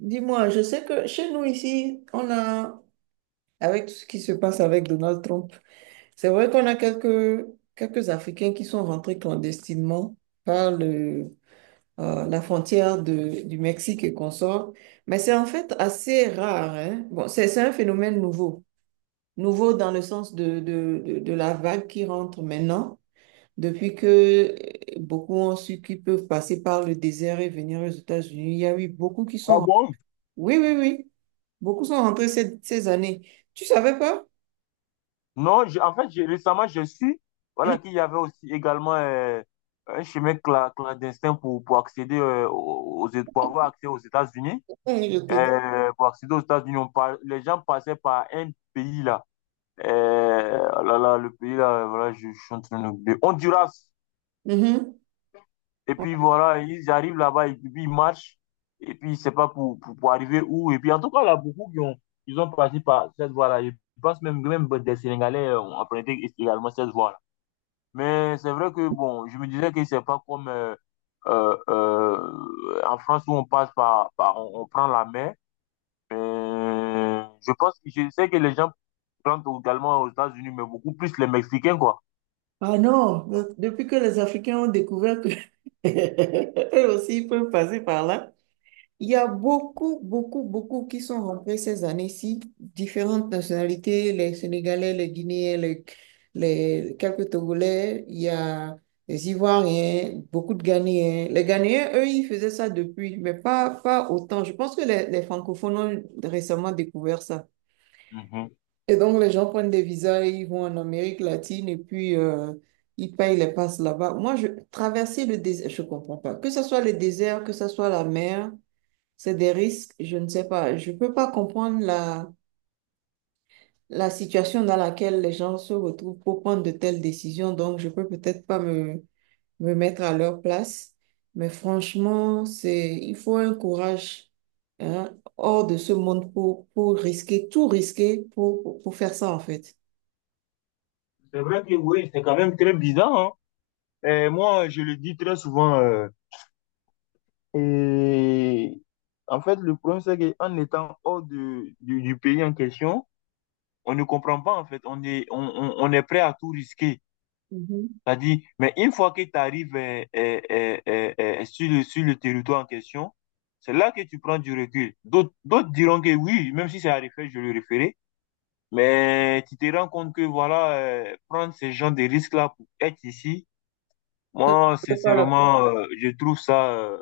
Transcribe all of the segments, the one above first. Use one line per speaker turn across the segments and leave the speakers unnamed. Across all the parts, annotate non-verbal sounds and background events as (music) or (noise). Dis-moi, je sais que chez nous ici, on a, avec tout ce qui se passe avec Donald Trump, c'est vrai qu'on a quelques Africains qui sont rentrés clandestinement par la frontière du Mexique et consort, mais c'est en fait assez rare, hein. Bon, c'est un phénomène nouveau, nouveau dans le sens de la vague qui rentre maintenant, depuis que beaucoup ont su qu'ils peuvent passer par le désert et venir aux États-Unis. Il y a eu beaucoup qui
Ah
sont...
bon?
Oui, oui, oui. Beaucoup sont rentrés ces années. Tu savais pas?
Non, récemment, j'ai su
Hum,
voilà, qu'il y avait aussi également un clandestin pour accéder pour avoir accès aux États-Unis.
Je te dis.
Pour accéder aux États-Unis, les gens passaient par un pays là. Oh là là, le pays là, voilà, je suis en train de l'oublier. Honduras.
Mhm.
Et puis voilà, ils arrivent là-bas, et puis ils marchent, et puis c'est pas pour arriver où. Et puis en tout cas, là, ils ont passé par cette voie-là. Je pense même des Sénégalais ont emprunté également cette voie-là. Mais c'est vrai que bon, je me disais que c'est pas comme en France où on passe par, par on prend la mer. Je sais que les gens prennent également aux États-Unis, mais beaucoup plus les Mexicains, quoi.
Ah non, depuis que les Africains ont découvert que (laughs) eux aussi ils peuvent passer par là, il y a beaucoup, beaucoup, beaucoup qui sont rentrés ces années-ci, différentes nationalités, les Sénégalais, les Guinéens, quelques Togolais, il y a les Ivoiriens, beaucoup de Ghanéens. Les Ghanéens, eux, ils faisaient ça depuis, mais pas autant. Je pense que les francophones ont récemment découvert ça.
Mhm.
Et donc, les gens prennent des visas et ils vont en Amérique latine et puis ils payent les passes là-bas. Traverser le désert, je comprends pas. Que ce soit le désert, que ce soit la mer, c'est des risques, je ne sais pas. Je peux pas comprendre la situation dans laquelle les gens se retrouvent pour prendre de telles décisions. Donc, je peux peut-être pas me mettre à leur place. Mais franchement, il faut un courage, hein, hors de ce monde pour risquer, tout risquer pour faire ça, en fait.
C'est vrai que oui, c'est quand même très bizarre, hein. Et moi, je le dis très souvent. Et En fait, le problème, c'est qu'en étant hors du du pays en question, on ne comprend pas, en fait. On est prêt à tout risquer.
Mhm.
C'est-à-dire, mais une fois que tu arrives sur sur le territoire en question, c'est là que tu prends du recul. D'autres diront que oui, même si c'est à refaire, je le referai. Mais tu te rends compte que, voilà, prendre ces gens de risques-là pour être ici,
Ça
moi,
ne vaut pas la peine.
sincèrement, je trouve ça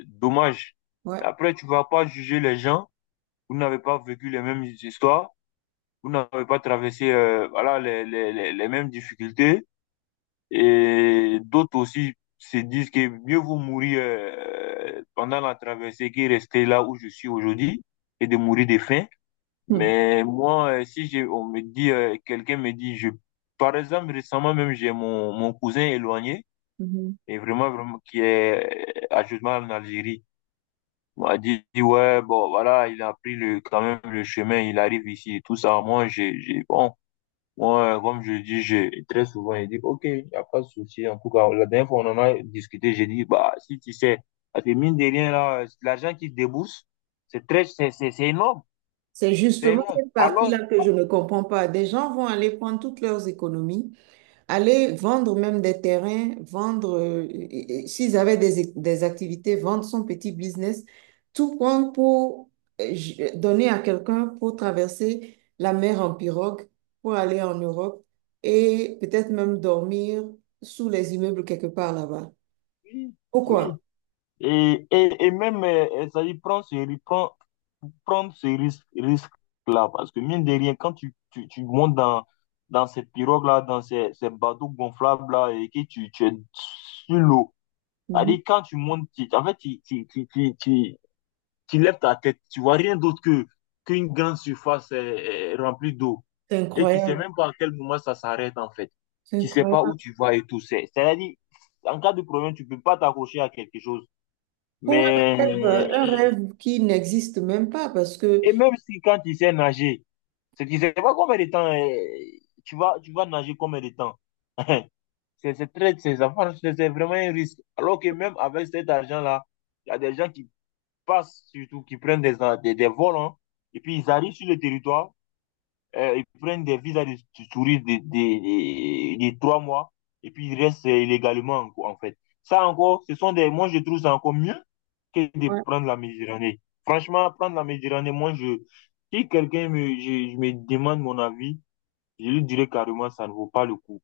dommage.
Ouais.
Après, tu vas pas juger les gens. Vous n'avez pas vécu les mêmes histoires. Vous n'avez pas traversé voilà, les mêmes difficultés. Et d'autres aussi se disent que mieux vaut mourir pendant la traversée que rester là où je suis aujourd'hui et de mourir de faim.
Hmm.
Mais moi, si j'ai, on me dit, quelqu'un me dit, par exemple, récemment même, mon cousin éloigné
Mhm.
et vraiment, vraiment, qui est à justement en Algérie. On m'a dit, ouais, bon, voilà, il a pris le, quand même, le chemin, il arrive ici et tout ça. Moi, bon, moi, comme je dis, très souvent, il dit, ok, il n'y a pas de souci. En tout cas, la dernière fois, on en a discuté, j'ai dit, bah, si tu sais, parce que mine de rien, là, l'argent qu'il débourse, c'est énorme,
C'est
c'est
justement
énorme.
cette
Alors,
partie-là que je ne comprends pas. Des gens vont aller prendre toutes leurs économies, aller vendre même des terrains, s'ils avaient des activités, vendre son petit business, tout compte pour donner à quelqu'un pour traverser la mer en pirogue, pour aller en Europe et peut-être même dormir sous les immeubles quelque part là-bas.
oui,
Pourquoi?
oui. Et, et, même, ça dit, prendre, prendre ce risque-là, parce que mine de rien, quand tu montes dans ces pirogues-là, ces bateaux gonflables-là, et que tu es sur l'eau, ça
Mhm.
dit, quand tu montes, en fait, tu lèves ta tête, tu vois rien d'autre qu'une grande surface remplie d'eau.
C'est
Et tu sais
incroyable,
même pas à quel moment ça s'arrête, en fait.
c'est
Tu sais pas
incroyable.
où tu vas et tout. C'est-à-dire, en cas de problème, tu peux pas t'accrocher à quelque chose.
Pour
Mais,
un rêve qui n'existe même pas parce que...
et même si quand tu sais nager, c'est tu sais pas combien de temps, tu vas nager combien de temps. (laughs) C'est très, c'est ça marche, c'est vraiment un risque. Alors que même avec cet argent-là, il y a des gens qui passent, surtout qui prennent des vols, hein, et puis ils arrivent sur le territoire. Ils prennent des visas touristes de trois mois et puis ils restent illégalement, quoi, en fait. Ça encore, ce sont des. Moi, je trouve ça encore mieux que de
Ouais.
prendre la Méditerranée. Franchement, prendre la Méditerranée, moi, si quelqu'un me, je me demande mon avis, je lui dirais carrément, ça ne vaut pas le coup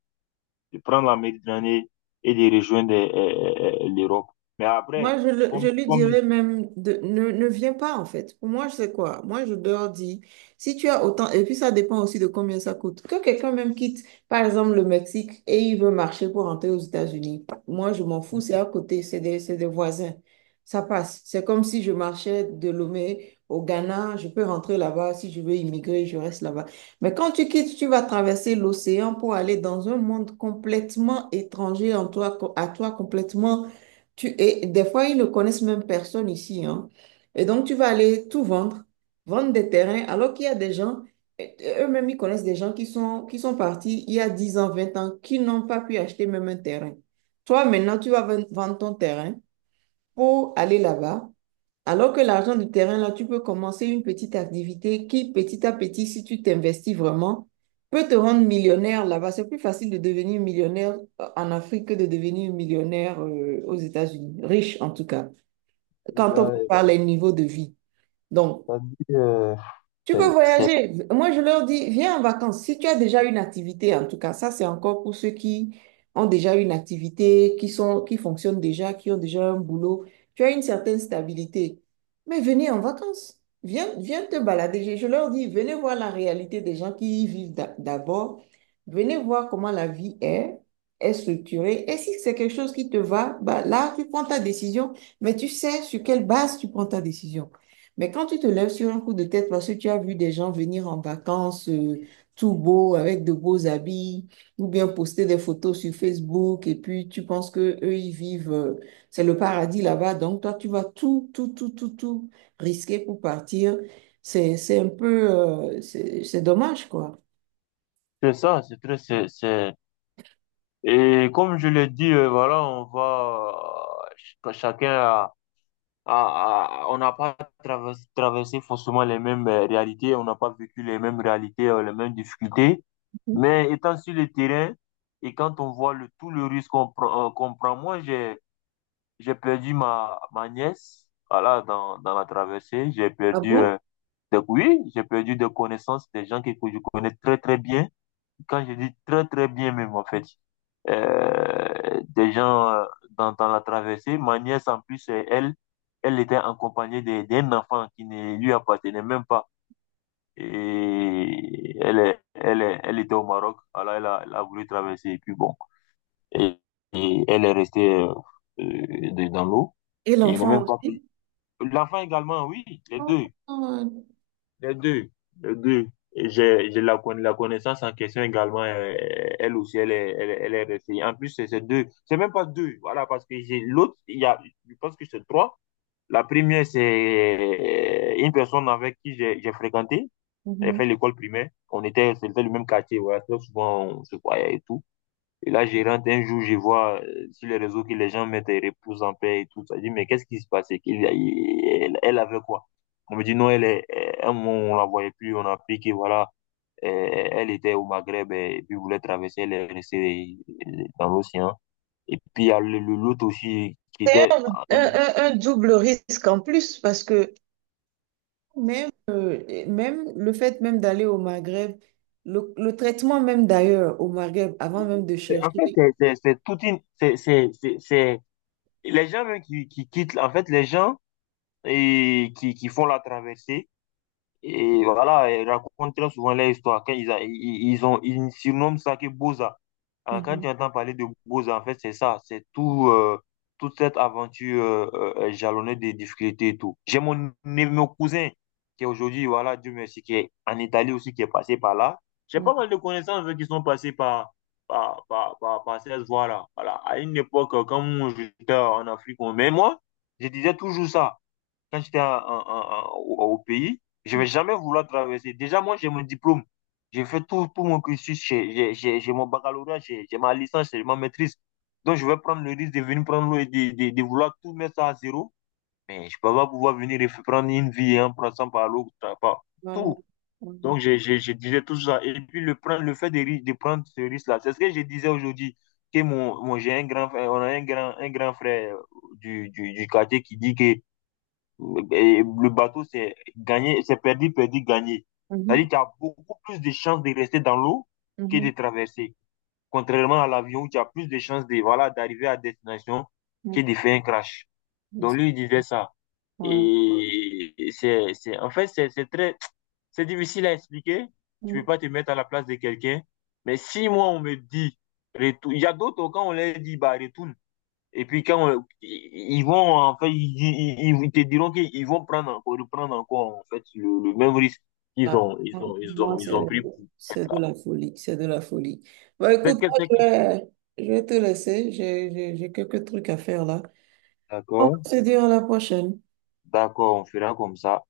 de prendre la Méditerranée et de rejoindre l'Europe. Mais
Moi,
après,
je
comme,
lui
comme,
dirais même de ne viens pas en fait. Pour moi, je sais quoi. Moi, je leur dis, si tu as autant, et puis ça dépend aussi de combien ça coûte. Que quelqu'un même quitte, par exemple, le Mexique et il veut marcher pour rentrer aux États-Unis. Moi, je m'en fous, c'est à côté, c'est des voisins. Ça passe. C'est comme si je marchais de Lomé au Ghana, je peux rentrer là-bas. Si je veux immigrer, je reste là-bas. Mais quand tu quittes, tu vas traverser l'océan pour aller dans un monde complètement étranger en toi, à toi complètement. Et des fois, ils ne connaissent même personne ici, hein. Et donc, tu vas aller tout vendre, vendre des terrains, alors qu'il y a des gens, et eux-mêmes, ils connaissent des gens qui sont partis il y a 10 ans, 20 ans, qui n'ont pas pu acheter même un terrain. Toi, maintenant, tu vas vendre ton terrain pour aller là-bas, alors que l'argent du terrain, là, tu peux commencer une petite activité qui, petit à petit, si tu t'investis vraiment, peut te rendre millionnaire là-bas. C'est plus facile de devenir millionnaire en Afrique que de devenir millionnaire aux États-Unis, riche en tout cas,
il
quand on
a
compare les niveaux de vie. Donc,
ça dit,
tu
c'est
veux
c'est
voyager? Moi, je leur dis, viens en vacances. Si tu as déjà une activité, en tout cas, ça, c'est encore pour ceux qui ont déjà une activité, qui fonctionnent déjà, qui ont déjà un boulot. Tu as une certaine stabilité. Mais venez en vacances. Viens, viens te balader. Je leur dis, venez voir la réalité des gens qui y vivent d'abord. Venez voir comment la vie est structurée. Et si c'est quelque chose qui te va, bah, là, tu prends ta décision, mais tu sais sur quelle base tu prends ta décision. Mais quand tu te lèves sur un coup de tête parce que tu as vu des gens venir en vacances, tout beau, avec de beaux habits, ou bien poster des photos sur Facebook, et puis tu penses que eux ils vivent, c'est le paradis là-bas, donc toi tu vas tout risquer pour partir. C'est un peu, C'est dommage, quoi.
c'est ça c'est très, c'est- et comme je l'ai dit, voilà, chacun on n'a pas traversé forcément les mêmes réalités, on n'a pas vécu les mêmes réalités, les mêmes difficultés.
Mhm.
Mais étant sur le terrain et quand on voit tout le risque qu'on prend, moi, j'ai perdu ma nièce, voilà, dans la traversée, j'ai
Ah
perdu,
bon?
oui, j'ai perdu des connaissances, des gens que je connais très, très bien quand je dis très très bien même en fait, euh, des gens euh, dans la traversée, ma nièce en plus, elle était accompagnée d'un enfant qui ne lui appartenait même pas. Et elle était au Maroc, alors elle a voulu traverser et puis bon, et, et elle est restée dans l'eau.
Et
Ils n'ont
l'enfant
même pas
aussi?
pris. L'enfant également, oui, les
Oh,
deux.
euh,
Les deux, les deux. Et j'ai, la connaissance en question également, elle aussi, elle est restée. En plus, c'est même pas deux, voilà, parce que j'ai l'autre, il y a, je pense que c'est trois. La première, c'est une personne avec qui j'ai fréquenté, elle
Mhm.
fait l'école primaire. On était, c'était le même quartier, voilà, très souvent, on se voyait et tout. Et là, gérante, un jour, je vois sur les réseaux que les gens mettent les repousse en paix et tout ça. Je dis, mais qu'est-ce qui se passait? Qu'il y a- il- elle, elle avait quoi? On me dit, non, elle est, un moment, on la voyait plus, on a appris que voilà, elle était au Maghreb et puis voulait traverser, elle est restée dans l'océan. Et puis, il y a l'autre aussi qui était.
Un, un double risque en plus parce que... Même, et même le fait même d'aller au Maghreb, le traitement même d'ailleurs au Maghreb, avant même de
En
chercher,
fait, c'est toute une. Les gens même qui quittent, en fait, les gens et qui font la traversée. Et voilà, ils racontent très souvent leur histoire. Quand ils, a- ils, ils ont, ils surnomment ça que Boza. Hein, quand
Mhm,
tu entends parler de Boza, en fait, c'est ça. C'est tout, toute cette aventure jalonnée de difficultés et tout. J'ai mon cousin qui est aujourd'hui, voilà, Dieu merci, qui est en Italie aussi, qui est passé par là. J'ai pas
mhm,
mal de connaissances eux, qui sont passés par cette voie-là. Voilà. À une époque, quand moi, j'étais en Afrique, mais moi, je disais toujours ça quand j'étais en- en- en- au, au pays, je vais jamais vouloir traverser. Déjà, moi, j'ai mon diplôme. J'ai fait tout, tout mon cursus. J'ai mon baccalauréat, j'ai ma licence, j'ai ma maîtrise. Donc, je vais prendre le risque de venir prendre l'eau et de vouloir tout mettre ça à zéro. Mais je peux pas pouvoir venir et prendre une vie en passant par l'autre, par
voilà.
tout.
Mhm,
Donc, je disais tout ça. Et puis, le, prendre, le fait de, ri- de prendre ce risque-là, c'est ce que je disais aujourd'hui. Que mon, j'ai un grand frère, on a un un grand frère du quartier qui dit que et le bateau, c'est gagner, c'est perdu, perdu, gagné.
mhm,
C'est-à-dire que tu as beaucoup plus de chances de rester dans l'eau que
mhm,
de traverser. Contrairement à l'avion, où tu as plus de chances de, voilà, d'arriver à destination que de faire un crash. Donc
mhm.
lui, il disait ça.
Ouais.
Et c'est très, c'est difficile à expliquer. Tu peux pas te mettre à la place de quelqu'un. Mais si moi, on me dit, retourne, il y a d'autres, quand on leur dit, bah, retourne, et puis quand ils vont, en fait, ils te diront qu'ils vont prendre encore, reprendre encore, en fait, le même risque qu'ils
Ah,
ont, ils
pour
ont, ils
moi,
ont, ils
c'est...
ont pris pour être
C'est de
là.
la folie, c'est de la folie. Bah, écoute,
Peut-être que
moi,
c'est-
je vais te laisser, j'ai quelques trucs à faire là. On
D'accord,
va se dire à la prochaine.
d'accord, on fera comme ça.